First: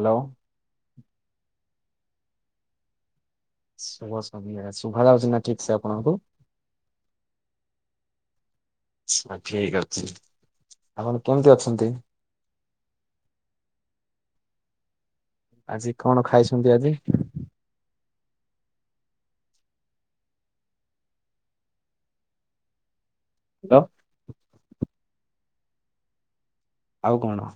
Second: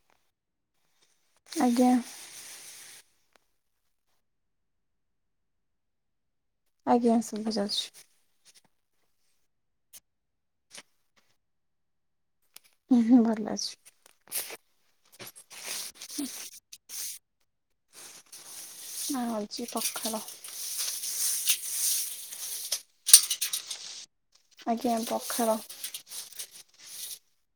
Hello. ଆଜ୍ଞା। ଶୁଭ ସନ୍ଧ୍ୟା ଶୁଭା ଯାଉଛି ନା ଠିକ୍ ସେ ଆପଣଙ୍କୁ? ଆଜ୍ଞା ଶୁଭାଯାଉଛି। ହ ଠିକ ଅଛି ଆପଣ କେମିତି ଅଛନ୍ତି? ହୁଁ ଭଲ ଅଛି। ଆଜି କଣ ଖାଇଛନ୍ତି ଆଜି? ହଁ ହଉଛି ପଖାଳ। ହାଲୋ। ଆଜ୍ଞା ପଖାଳ। ଆଉ କଣ?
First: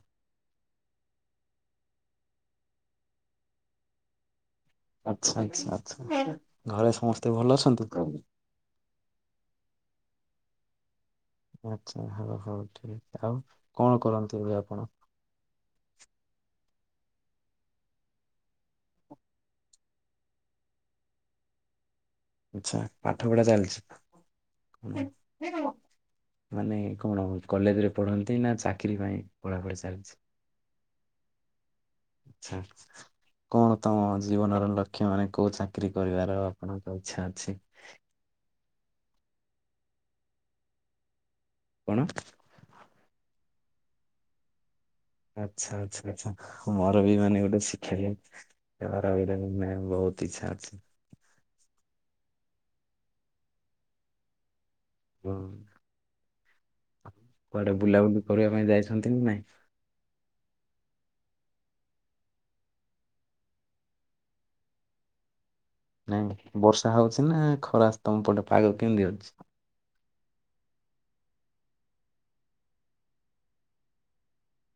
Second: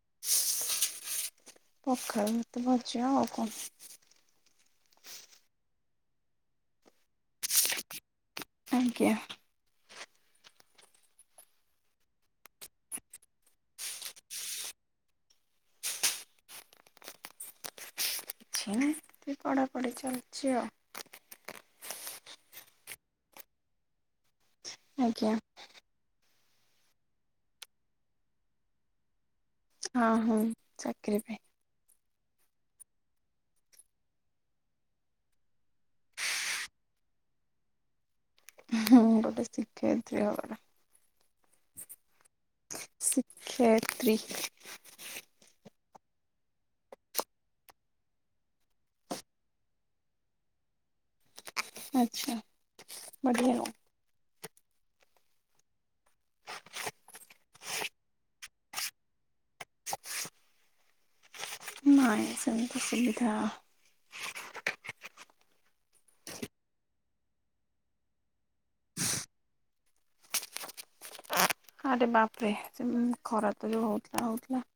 ପଖାଳ ଭାତ ଆଉ ଭଜା। ଆଛା ଆଚ୍ଛା ଆଛା ଘରେ ସମସ୍ତେ ଭଲ ଅଛନ୍ତି। ଆଜ୍ଞା। ଆଚ୍ଛା ହଉ ହଉ ଠିକ ଆଉ କଣ କରନ୍ତି ଏବେ ଆପଣ। [inaudible] ଏ ପଢାପଢି ଚାଲିଛି ଆଉ ଆଛା ପାଠ ପଢା ଆଉ ଆଜ୍ଞା ଚାଲଛି। ମାନେ କଣ କଲେଜରେ ପଢନ୍ତି ନା ଚାକିରି ପାଇଁ। ପଢ଼ାପଢ଼ି ହଁ ଚାଲିଛି ହଁ ଚାକିରି ପାଇଁ ଆଛା। କଣ ତମ ଜୀବନର ଲକ୍ଷ ମାନେ କୋଉ ଚାକିରି କରିବାର ଆପଣଙ୍କ ଇଛା ଅଛି? ହଁ ଗୋଟେ ସିଖେଇଦିଅ ଗୋଟେ। କଣ? ଶୀ କ୍ଷେ ତ୍ରି। ଆଚ୍ଛା ଆଚ୍ଛା ଆଚ୍ଛା ଆଚ୍ଛା ମୋର ବି ମାନେ ଗୋଟେ ଶିକ୍ଷା ଏାରଭେ ବହୁତ ଇଚ୍ଛା ଅଛି [unintelligible] ଆଚ୍ଛା ବଢିଆ ଆଉ ହଁ କୁଆଡେ ବୁଲାବୁଲି କରିବା ପାଇଁ ଯାଇଛନ୍ତି ନା ନାଇଁ? ନାଇଁ ସେମିତି ସୁବିଧା ନାଇଁ ବର୍ଷା ହଉଛି ନା ଖରା ତମ ପଟେ ପାଗ କେମିତି ଅଛି? ଆରେ ବାପରେ ଖରା ତ ଯୋଉ ହଉଥିଲା ହଉଥିଲା।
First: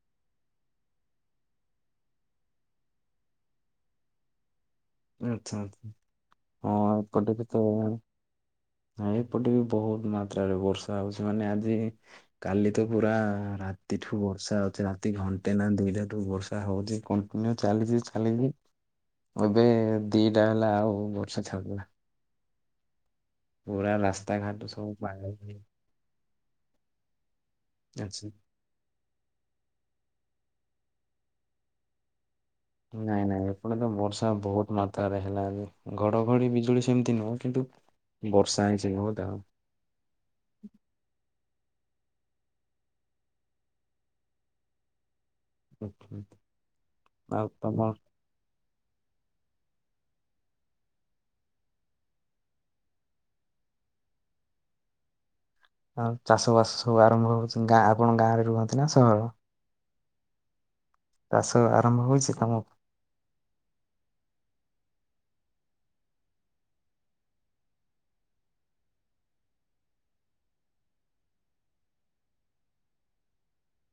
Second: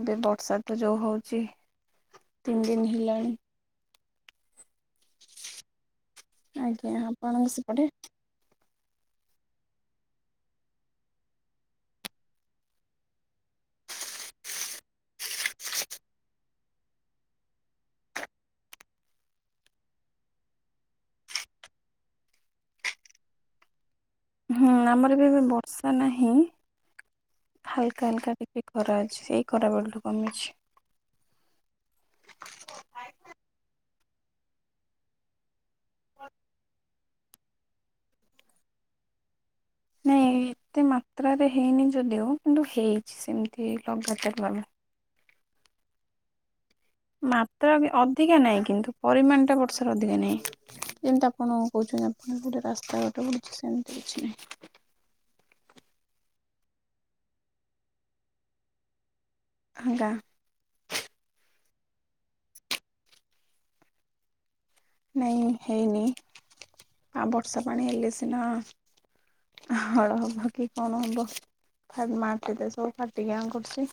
ଏବେ ବର୍ଷା ତ ଯୋଉ ହଉଛି ତିନି ଦିନ ହେଲାଣି ଆଚ୍ଛା ହଁ ଆଜ୍ଞା ଏପଟେ ଆପଣଙ୍କ ସେପଟେ କେତେବେଳେ ଏପଟେ ବି ବହୁତ ମାତ୍ରାରେ ବର୍ଷା ହଉଛି ମାନେ ଆଜି କାଲି ତ ପୁରା ରାତିଠୁ ବର୍ଷା ହଉଛି ରାତି ଘଣ୍ଟେ ନା ଦିଇଟାଠୁ ବର୍ଷା ହଉଛି କ ଚାଲିଛି ଚାଲିଛି ଏବେ ଦିଟା ହେଲା ଆଉ ବର୍ଷ ଛାଡିଲା। ପୁରା ରାସ୍ତା ହୁଁ ଆମର ବି ଏବେ ବର୍ଷା ନାହିଁ ହାଲକା ହେଇଯାଇଛି। ହାଲକା ଟିକେ। ଖରା ଅଛି ସେଇ ଖରାବେଳଠୁ କମିଛି ନାଇଁ ନାଇଁ ଏପଟେ ତ ବର୍ଷା ବହୁତ ମାତ୍ରାରେ ହେଲା ଘଡଘଡି ବିଜୁଳି ସେମିତି ନୁହଁ କିନ୍ତୁ ବର୍ଷା ହେଇଛି ନାଇଁ ଏତେ ମାତ୍ରାରେ ହେଇନି ଯଦିଓ କିନ୍ତୁ ହେଇଛି ସେମିତି ଲଗାତାର ଭାବେ। ଆଚ୍ଛା ଅଛା। ମାତ୍ରା ଅଧିକା ନାହିଁ କିନ୍ତୁ ପରିମାଣ ଟା ବର୍ଷାରେ ଅଧିକା ନାହିଁ। ଯେମିତି ଆପଣ କହୁଚନ୍ତି ଆପଣ ଗୋଟେ ରାସ୍ତାଘଟେ ବଡୁଛି ସେମିତି କିଛି ନାହିଁ। ଆଉ ଚାଷ ବାସ ସବୁ ଆରମ୍ଭ ହଉ ଗାଁ ଆପଣ ଗାଁ ରେ ରୁହନ୍ତି ନା ସହର ହଁ ଗାଁ। ଚାଷ ଆରମ୍ଭ ହଉଛି ତମ ନାଇଁ ହେଇନି ଆ ବର୍ଷା ପାଣି ହେଲେ ସିନା ହଳ ହଭକି କଣ ହବ ମାଟିରେ ସବୁ ଫାଟିକି ଆଁ କରୁଛି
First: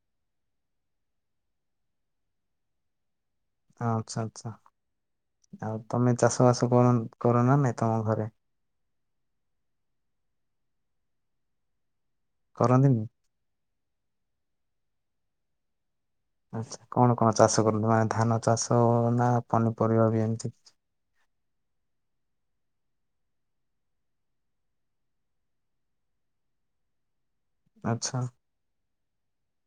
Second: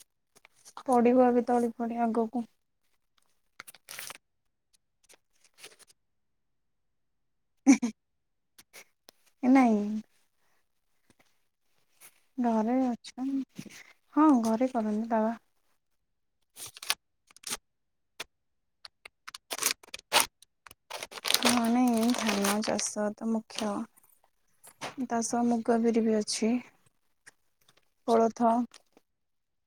ପଡିବ ଏବେ ତଳି ଫଡି ଆଗକୁ ହଁ ଆଚ୍ଛା ଆଚ୍ଛା ଆଉ ତମେ ଚାଷ ବାସ କର କରନା ନାଇଁ ତମ ଘରେ? ନାଇଁ ଘରେ କରନ୍ତିନି? ଅଛି ପା ହଁ ଘରେ କରନ୍ତି ବାବା ଆଚ୍ଛା କଣ କଣ ଚାଷ କରନ୍ତି ମାନେ ଧାନ ଚାଷ ନା ପନିପରିବା ବି ଏମିତି ହଁ ନାଇଁ ଧାନ ଚାଷ ତ ମୁଖ୍ୟ ତା ସହ ମୁଗ, ବିରି ବି ଅଛି ଆଚ୍ଛା କୋଳଥ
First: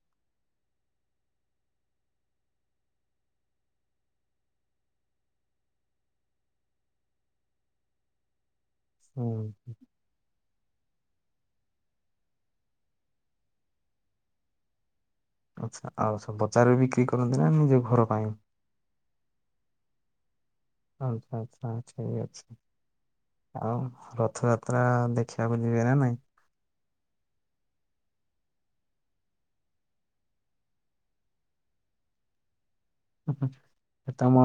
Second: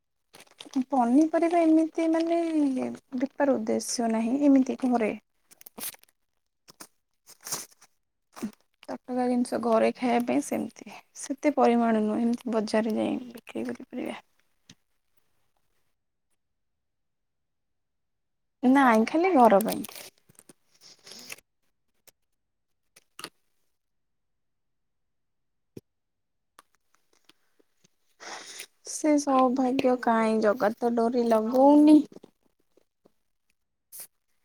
[inaudible] ପନିପରିବା ଏମିତି ମାନେ ବେପାର ଉଦ୍ଦେଶ୍ୟ ନାହିଁ ଏମିତି ଘରେ। ତାଟକା ହୁଁ। ଜିନିଷ ଘରେ ଖାଇବା ପାଇଁ ସେମିତି ସେତେ ପରିମାଣ ନୁହେଁ ଏମିତି ବଜାରରେ ଯାଇ ବିକ୍ରି କରିପାରିବା। ଆଚ୍ଛା ଆଉ ସବୁ ବଜାରରେ ବିକ୍ରି କରନ୍ତି ନା ନିଜ ଘର ପାଇଁ। ନାଇଁ ଖାଲି ଘର ପାଇଁ। ଆଚ୍ଛା ଆଚ୍ଛା ଠିକ ଅଛି। ଆଉ ରଥଯାତ୍ରା ଦେଖିବାକୁ ଯିବେ ନା ନାଇଁ? ସେ ସୌଭାଗ୍ୟ କାହିଁ ଜଗା ତ ଡୋରି ଲଗଉନି। ତମ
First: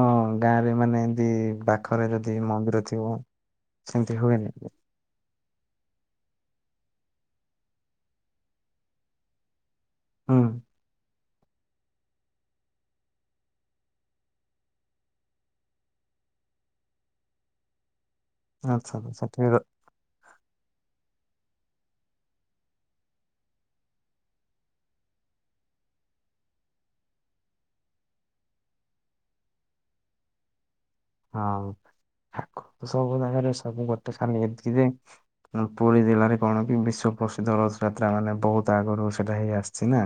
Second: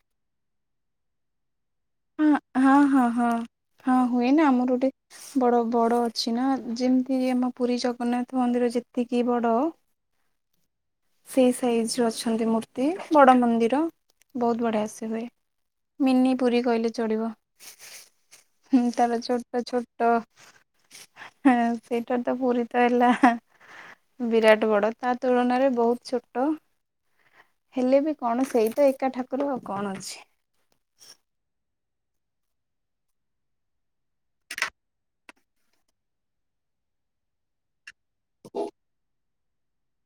ଗାଁ ରେ ମାନେ ଏମିତି ବା ହଁ ହଁ ହଁ ହଁ ହଁ ସେମିତି ହୁଏ ନା ହୁଏନି ଆମର ଗୋଟେ ବଡ଼ ବଡ଼ ଅଛି ନା ଯେମିତି ଆମ ପୁରୀ ଜଗନ୍ନାଥ ମନ୍ଦିର ଯେତିକି ବଡ଼ ହଁ। ସେଇ ସାଇଜର ଅଛନ୍ତି ମୂର୍ତ୍ତି ବଡ ମନ୍ଦିର ବହୁତ ବଢିଆସେ ହୁଏ। ମିନି ପୁରୀ କହିଲେ ଚଳିବ ଆଚ୍ଛା ଆଚ୍ଛା, ତାର ସେଠି ର ଛୋଟ ଛୋଟ ଟ ହଁ ସେଇଟା ତ ପୁରୀ ତ ହେଲା ବିରାଟ ବଡ ତା ତୁଳନାରେ ବହୁତ ଛୋଟ। ହେଲେ ବି କଣ ସେଇ ତ ଏକା ଠାକୁର ଆଉ କଣ ଅଛି। ହଁ ସବୁ ଠାକୁର ସବୁ ଜାଗାରେ ସବୁ ଗୋଟେ [unintelligible] ଏତିକି ଯେ କଣ ପୁରୀ ଜିଲ୍ଲାରେ କଣ କି ବିଶ୍ୱ ପ୍ରସିଦ୍ଧ ର ଥ ଯାତ୍ରା ମାନେ ବହୁତ ଆଗରୁ ସେଟା ହେଇ ଆସିଚି ନା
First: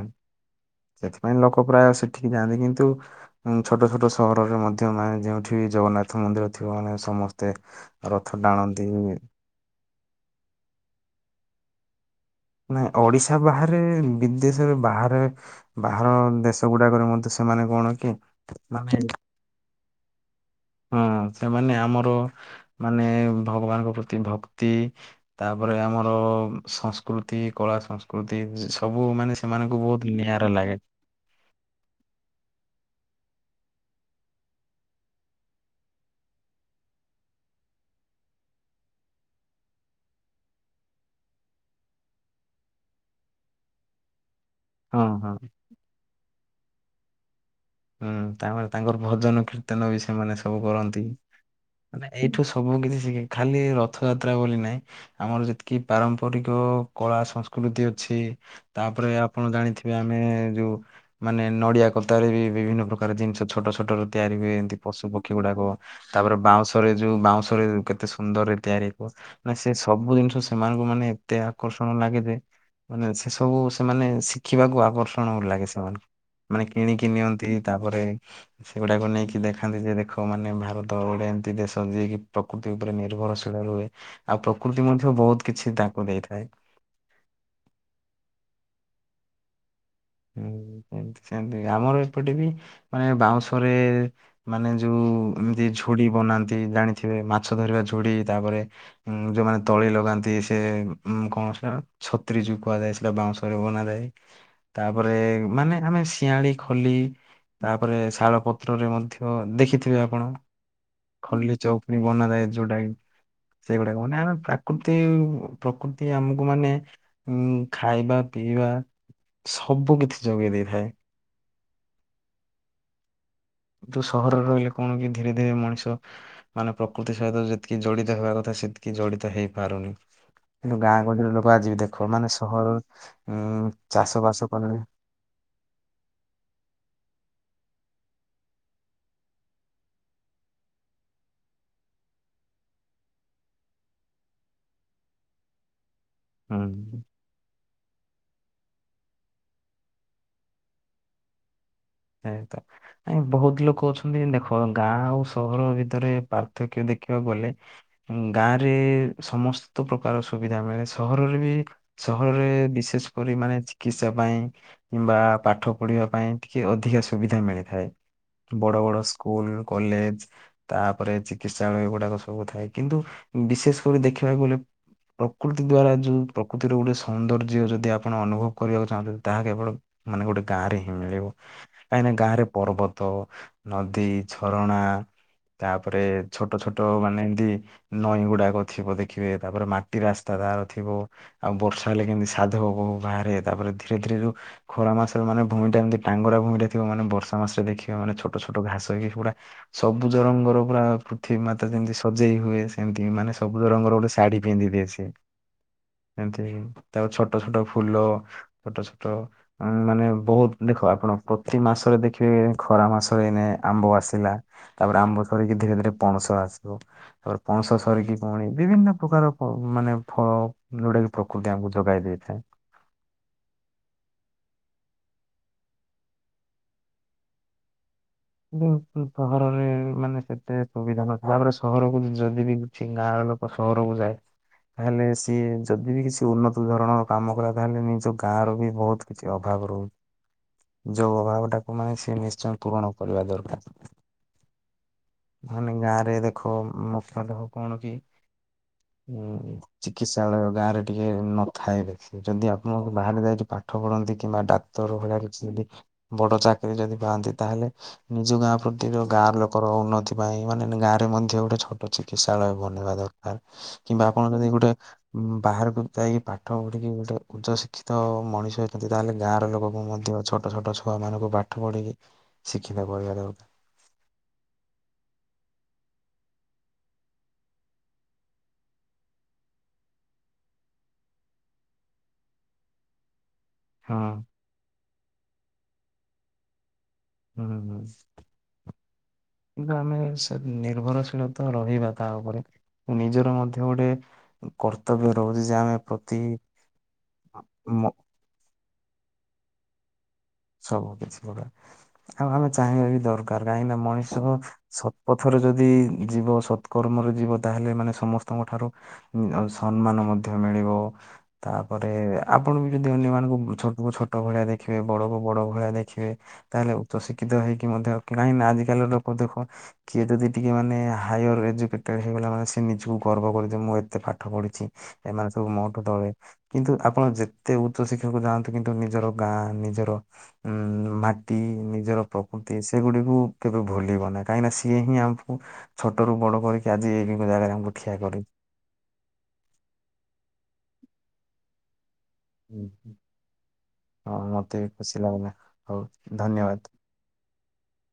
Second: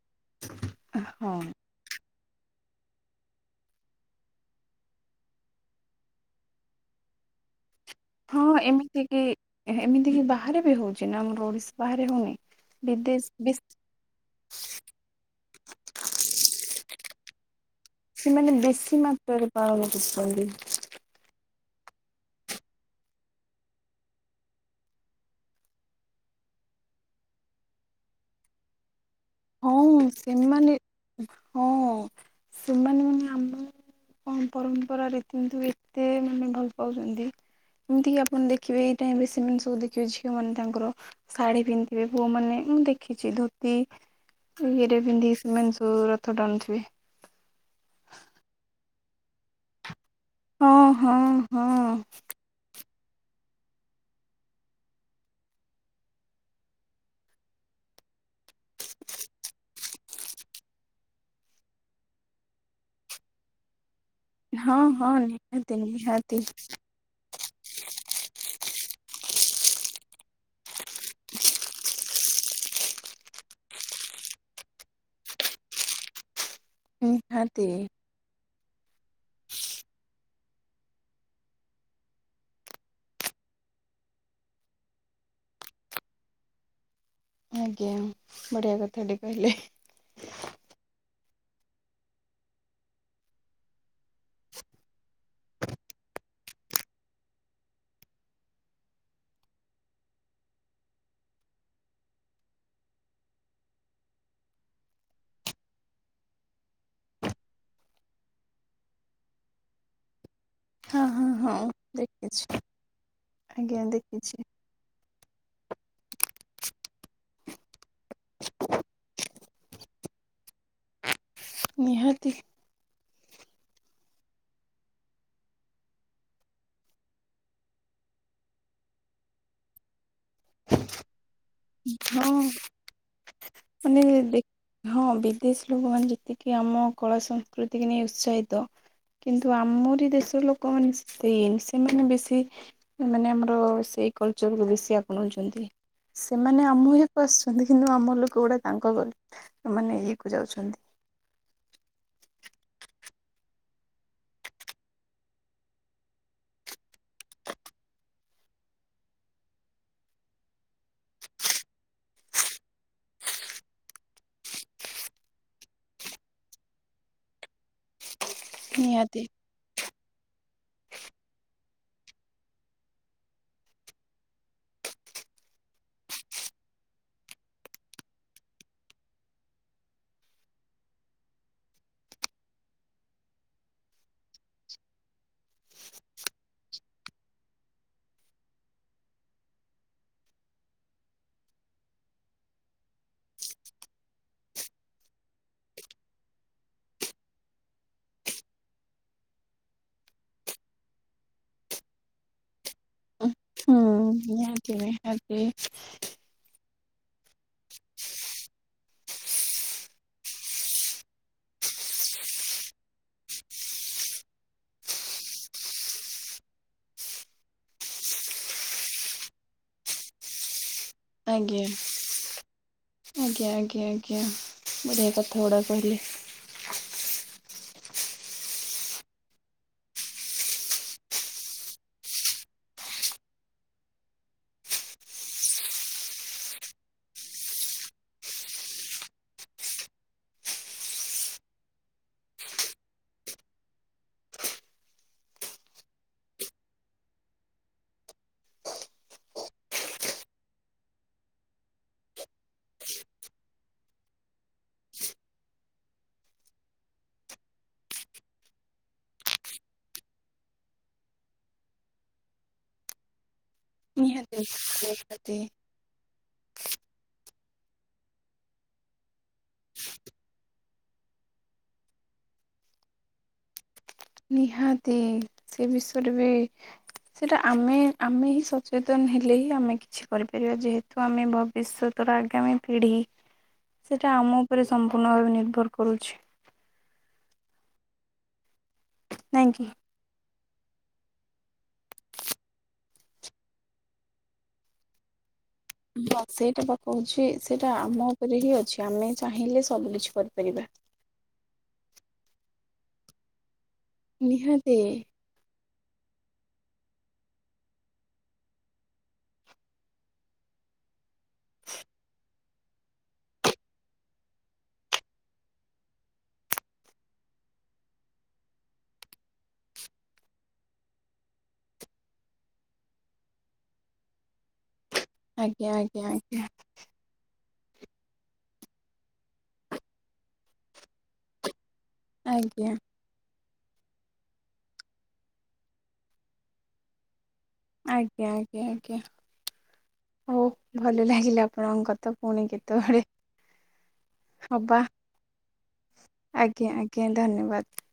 ହଁ। ସେଥିପାଇଁ ଲୋକ ପ୍ରାୟ ସେ ଠିକି ଯାଆନ୍ତି କିନ୍ତୁ ଉଁ ଛୋଟ ଛୋଟ ସହରରେ ମଧ୍ୟ ମାନେ ଯେଉଁଠି ଜଗନ୍ନାଥ ମନ୍ଦିର ଥିବ ମାନେ ସମସ୍ତେ ରଥ ହଁ ଟାଣନ୍ତି। ଏମିତି କି ଏମିତି କି ବାହାରେ ବି ହଉଚି ନା ଆମର ଓଡିଶା ବାହାରେ ହଉନି। ନାଇ ଓଡିଶା ବିଦେଶ ବାହାରେ ବିଦେଶରେ ବାହାରେ ବାହାର ଦେଶ ଗୁଡାକରେ ମଧ୍ୟ ସେମାନେ କଣ କି ମାନେ ବେଶୀ ମାତ୍ରାରେ ପାଳନ କରୁଚନ୍ତି। ହଁ ସେମାନେ ଆମର ମାନେ ଭଗବାନଙ୍କ ପ୍ରତି ଭକ୍ତି ତାପରେ ଆମର ସଂସ୍ ସ୍କୃତି କଳା ସଂସ୍କୃତି ଯେ ସବୁ ମାନେ ସେ ହଁ ସେମାନେ ହଁ ସେମାନେ ମାନେ ଆମର କଣ ପରମ୍ପରା ରୀତିନୀତି ଏତେ ମାନେ ଭଲ ପାଉଚନ୍ତି ଏମିତି କିି ଆପଣ ଦେଖିବେ ଏଇ ଟାଇମ୍ ରେ ସେମାନେ ସବୁ ଦେଖିବେ ଝିଅ ମାନେ ତାଙ୍କର ଶାଢୀ ପିନ୍ଧିବେ ପୁଅ ମାନେ ମୁଁ ଦେଖିଚି ଧୋତି ଉଁ ଇଏରେ ହଁ ହଁ ପିନ୍ଧିକି ସେମାନେ ସବୁ ରଥ ଟାଣୁଥିବେ। ହୁଁ ତାପରେ ତାଙ୍କର ଭଜନ କୀର୍ତ୍ତନ ବି ସେମାନେ ସ ହଁ ହଁ ହଁ। ସବୁ କିଛି ଶିଖେ ଖାଲି ରଥଯାତ୍ରା ବୋଲି ନାହିଁ ଆମର ଯେତିକି ପାରମ୍ପରିକ କଳା ସଂସ୍କୃତି ଅଛି। ତାପରେ ଆପଣ ଜାଣିଥିବେ ଆମେ ଯୋଉ ମାନେ ନଡିଆ କତାରେ ବି ବିଭିନ୍ନ ପ୍ରକାର ଜିନିଷ ଛୋଟ ଛୋଟ ର ତିଆରି ହୁଏ ଏମିତି ହଁ ପଶୁ ହଁ ପକ୍ଷୀ ଗୁଡାକ ନିହାତି ତାପରେ ନିହାତି ବାଉଁଶରେ ଯୋଉ ବାଉଁଶରେ କେତେ ସୁନ୍ଦରରେ ତିଆରି ନା ସେ ସବୁ ଜିନିଷ ସେମାନଙ୍କୁ ମାନେ ଏତେ ଆକର୍ଷଣ ଲାଗେ ଯେ ମାନେ ସେ ସବୁ ସେମାନେ ଶିଖିବାକୁ ଆକର୍ଷଣ ଲାଗେ ସେମାନେଙ୍କୁ। ମାନେ କିଣିକି ନିଅନ୍ତି ନିହାତି ତାପରେ ସେଗୁଡାକୁ ନେଇକି ଦେଖାନ୍ତି ଯେ ଦେଖ ଲୋକମାନେ ଭାରତ ଗୋଟେ ଏମିତି ଦେଶ ଯିଏକି ପ୍ରକୃତି ଉପରେ ନିର୍ଭରଶୀଳ ରୁହେ। ଆଉ ପ୍ରକୃତି ମଧ୍ୟ ବହୁତ କିଛି ତାଙ୍କୁ ଦେଇଥାଏ। ଆଜ୍ଞା ବଢ଼ିଆ କଥା ଟେ କହିଲେ। ହୁଁ ସେମିତି ସେମିତି ଆମର ଏପଟେ ବି ମାନେ ବାଉଁଶରେ ମାନେ ଯୋଉ ଏମିତି ଝୁଡି ବନାନ୍ତି ଜାଣିଥିବେ ମାଛ ଧରିବା ଝୁଡି ତାପରେ ଉ ଯୋଉମାନେ ତଳି ଲଗାନ୍ତି ସେ ଉ କଣସେଟା ଛତ୍ରୀ ଯୋଉ କୁହାଯାଏ ସେଟା ବାଉଁଶ ବନାଯାଏ ତାପରେ ମାନେ ଆମେ ଶିଆଁଳି ଖଲି ତାପରେ ଶାଳପତ୍ରରେ ମଧ୍ୟ ଦେଖିଥିବେ ଆପଣ। ହଁ ହଁ ଖଲି ହଁ ଚୌପନି ବନାଯାଏ ଦେଖିଛି ଯୋଉଟାକି ଆଜ୍ଞା ସେଗୁଡାକ ମାନେ ଆମେ ଦେଖିଛି ପ ପ୍ରକୃତି ପ୍ରକୃତି ଆମକୁ ମାନେ ଉ ଖାଇବା ପିଇବା ସବୁ କିଛି ଯୋଗେଇ ଦେଇଥାଏ। ନିହାତି।। ନ୍ତୁ ସହରରେ ରହିଲେ କଣ କି ଧୀରେ ଧୀରେ ମଣିଷ ମାନେ ପ୍ରକୃତି ସହିତ ଯେତିକି ଜଡିତ ହେବା କଥା ସେତିକି ଜଡିତ ହେଇପାରୁନି। କିନ୍ତୁ ଗାଁ ଗହଳିରେ ଲୋକ ଆଜି ବି ଦେଖ ମାନେ ହଁ ସହର ଉଁ ମାନେ ଚାଷ ବାସ କଲେ ଦେଖ ହଁ ବିଦେଶୀ ଲୋକମାନେ ଯେତିକି ଆମ କଳା ସଂସ୍କୃତି କି ନେଇ ଉତ୍ସାହିତ କିନ୍ତୁ ଆମରି ଦେଶର ଲୋକମାନେ ସେ ସେମାନେ ବେଶୀ ଏମାନେ ଆମର ସେଇ କଲଚରକୁ ବେଶି ଆପଣାଉଛନ୍ତି। ସେମାନେ ହୁଁ ଆମ ଇଏକୁ ଆସୁଛନ୍ତି କିନ୍ତୁ ଆମ ଲୋକ ଗୁଡା ତାଙ୍କ ଗଳି ସେମାନେ ଇଏକୁ ଯାଉଛନ୍ତି। ଏଇଆତ। ଏ ବହୁତ ଲୋକ ଅଛନ୍ତି ଦେଖ ଗାଁ ଆଉ ସହର ଭିତରେ ପାର୍ଥକ୍ୟ ଦେଖିବାକୁ ଗଲେ ଗାଁ ରେ ସମସ୍ତ ପ୍ରକାର ସୁବିଧା ମିଳେ ସହରରେ ବି ସହରରେ ବିଶେଷ କରି ମାନେ ଚିକିତ୍ସା ପାଇଁ କିମ୍ବା ପାଠ ପଢିବା ପାଇଁ କି ଅଧିକା ସୁବିଧା ମିଳିଥାଏ। ବଡ ବଡ ନିହାତି ସ୍କୁଲ କଲେଜ ତାପରେ ଚିକିତ୍ସାଳୟ ଗୁଡାକ ସବୁ ଥାଏ କିନ୍ତୁ ବିଶେଷ କରି ଦେଖିବାକୁ ଗଲେ ପ୍ରକୃତି ଦ୍ଵାରା ଯୋଉ ପ୍ରକୃତିର ଗୋଟେ ସୌନ୍ଦର୍ଯ୍ୟ ଯଦି ଆପଣ ଅନୁଭବ କରିବାକୁ ଚାହୁଁଛନ୍ତି ତାହା କେବଳ ମାନେ ଗୋଟେ ଗାଁରେ ହିଁ ମିଳିବ। କାହିଁକି ନା ଗାଁରେ ପର୍ବତ ନଦୀ ଝରଣା ତାପରେ ଛୋଟ ଛୋଟ ମାନେ ଏମତି ନଈ ଗୁଡାକ ଥିବ ଦେଖିବେ ତାପରେ ମାଟି ରାସ୍ତା ତାର ଥିବ। ଆଉ ବର୍ଷା ହେଲେ କେମିତି ସାଧବବୋହୁ ବାହାରେ ତାପରେ ଧୀରେ ଧୀରେ ର ଖରା ମାସରେ ମାନେ ଭୂମି ଟା ଏମତି ଟାଙ୍ଗରା ଭୂଇଁରେ ଥିବ ମାନେ ବର୍ଷା ମାସରେ ଦେଖିବ ମାନେ ଛୋଟ ଛୋଟ ଘାସ ହେଇକି ପୁରା ସବୁଜ ରଙ୍ଗର ପୁରା ପୃଥିବୀ ମାତା ଯେମିତି ସଜେଇ ହୁଏ ସେମତି ମାନେ ସବୁଜ ହୁଁ ରଙ୍ଗର ଗୋଟେ ଶାଢୀ ପିନ୍ଧି ନିହାତି ଦିଏ ସେ। ନିହାତି ଏମତି ତାଉପରେ ଛୋଟ ଛୋଟ ଫୁଲ ଛୋଟ ଛୋଟ ମାନେ ବହୁତ ଦେଖ ଆପଣ ପ୍ରତି ମାସରେ ଦେଖିବେ ଖରା ମାସରେ ଏନେ ଆମ୍ବ ଆସିଲା। ତାପରେ ଆମ୍ବ ସରିକି ଧୀରେ ଧୀରେ ପଣସ ଆସିବ। ତାପରେ ପଣସ ସରିକି ପୁଣି ବିଭିନ୍ନ ପ୍ରକାର ପ ମାନେ ଫଳ ଯୋଉଟାକି ପ୍ରକୃତି ଆଜ୍ଞା ଆମକୁ ଯୋଗାଇ ଦେଇଥାଏ ଆଜ୍ଞା ଆଜ୍ଞା ଆଜ୍ଞା ବଢ଼ିଆ କଥା ଗୁଡ଼ା କହିଲେ। ସହରରେ ମାନେ ସେତେ ସୁବିଧା ନଥିଲା ତାପରେ ସହରକୁ ଯଦି ବି କିଛି ଗାଁରେ ଲୋକ ସହରକୁ ଯାଏ। ତାହେଲେ ସିଏ ଯଦି ବି କିଛି ଉନ୍ନତ ଧରଣର କାମ କଲା ତାହେଲେ ନିଜ ଗାଁ ର ବି ବହୁତ କିଛି ଅଭାବ ରହୁଛି ଯୋଉ ଅଭାବ ଟାକୁ ମାନେ ସିଏ ନିଶ୍ଚୟ ପୂରଣ କରିବା ଦରକାର। ମାନେ ଗାଁ ରେ ଦେଖ ମୁଖ୍ୟ ଦେଖ କଣ କି ହୁଁ। ଚିକିତ୍ସାଳୟ ଗାଁରେ ଟିକେ ନଥାଏ ଦେଖ ଯଦି ଆପଣ ବାହାରେ ଯାଇକି ପାଠ ପଢନ୍ତି କିମ୍ବା ଡାକ ତର ଭଳିଆ କିଛି ଯଦି ବଡ ଚାକିରୀ ଯଦି ପାଆନ୍ତି ତାହେଲେ ନିଜ ଗାଁ ପ୍ରତି ଗାଁ ଲୋକର ଉନ୍ନତି ପାଇଁ ମାନେ ଗାଁରେ ମଧ୍ୟ ଗୋଟେ ଛୋଟ ଚିକିତ୍ସାଳୟ ବନେଇବା ଦରକାର। କିମ୍ବା ଆପଣ ନିହାତି ଯଦି ଗୋଟେ ନିହାତି ବାହାରକୁ ଯାହାକି ପାଠ ପଢ଼ିକି ଗୋଟେ ଉଚ୍ଚଶିକ୍ଷିତ ମଣିଷ ଅଛନ୍ତି ତା ହେଲେ ଗାଁର ଲୋକଙ୍କୁ ମଧ୍ୟ ଛୋଟ ଛୋଟ। ଛୁଆ ମାନଙ୍କୁ ପାଠ ପଢିକି ଶିକ୍ଷିତ କରିବା ଦରକାର। ନିହାତି ସେ ବିଷୟରେ ବି ସେଟା ଆମେ ଆମେ ହିଁ ସଚେତନ ହେଲେ ହିଁ ଆମେ କିଛି କରିପାରିବା ଯେତୁ। ସ ଆମେ ଭବିଷ୍ୟତର ଆଗାମୀ ପିଢ଼ି। [inaudible] ସେଇଟା ଆମ ଉପରେ ସମ୍ପୂର୍ଣ୍ଣ ଭାବେ ନିର୍ଭର କରୁଛି। ହୁଁ ହୁଁ ନାଇଁ କି? ଗ ଆମେ ନିର୍ଭରଶୀଳତା ରହିବା ତା ଉପରେ ନିଜର ମଧ୍ୟ ଗୋଟେ କର୍ତ୍ତବ୍ୟ ରହୁଛି ଯେ ଆମେ ହଁ ପ୍ରତି ସେଇଟା ବା କହୁଛି ସେଇଟା ମ ଆମ ଉପରେ ହିଁ ଅଛି ଆମେ ଚାହିଁଲେ ସବୁ କିଛି କରୁ ସବୁ କିଛି ଗଡା ଆଉ ଆମେ ଚାହିଁବା ବି ଦରକାର କାହିଁକି ମଣିଷ ନିହାତି ସତପଥ ପଥରେ ଯଦି ଯିବ ସତ୍କର୍ମରେ ଯିବ ତାହେଲେ ମାନେ ସମସ୍ତଙ୍କ ଠାରୁ ସମ୍ମାନ ମଧ୍ୟ ମିଳିବ। ତାପରେ ଆପଣ ବି ଯଦି ଅନ୍ୟ ମାନଙ୍କୁ ଛୋଟ କ ଛୋଟ ଭଳିଆ ଦେଖିବେ ବଡକୁ ବଡ ଭଳିଆ ଦେଖିବେ ତାହେଲେ ଉଚ୍ଚଶିକ୍ଷିତ ହେଇକି ମଧ୍ୟାହିଁ ଆଜିକାଲି ଲୋକ ଦେଖ କିଏ ଯଦି ଟିକେ ମାନେ ହର ଏଜୁକେଟେଡ ହେଇଗଲା ମାନେ ସେ ନିଜକୁ ଗର୍ବ କଲେ ଯେ ମୁଁ ଏତେ ପାଠ ପଢିଛି। ସେମାନେ ସବୁ ଆଜ୍ଞା ମଠୁ ଆଜ୍ଞା ଦଳେ ଆଜ୍ଞା କିନ୍ତୁ ଆପଣ ଯେ ଏତେ ଉଚ୍ଚ ଶିକ୍ଷଣକୁ ଯାଆନ୍ତୁ କିନ୍ତୁ ନିଜର ଗାଁ ନିଜର ଉଁ ମାଟି ନିଜର ପ୍ରକୃତି ଆଜ୍ଞା। ସେଗୁଡିକୁ କେବେ ଭୁଲିବ ନାଁହି କାହିଁକିନା ସିଏହିଁ ଆମକୁ ଛୋଟରୁ ବଡ଼ କରିକି ଆଜି ଏଜାଗାରେ ଆମକୁ ଠିଆ କରି ଆଜ୍ଞା ଆଜ୍ଞା ଆଜ୍ଞା ହଉ ଭଲ ଲାଗିଲା ଆପଣଙ୍କତ ପୁଣି ହୁଁ। କେତେବେଳେ ହଁ ମତେ ବି ହବା ଖୁସି ଲାଗିଲା ହଉ ଧନ୍ୟବାଦ। ଆଜ୍ଞା ଆଜ୍ଞା ଆଜ୍ଞା ଧନ୍ୟବାଦ।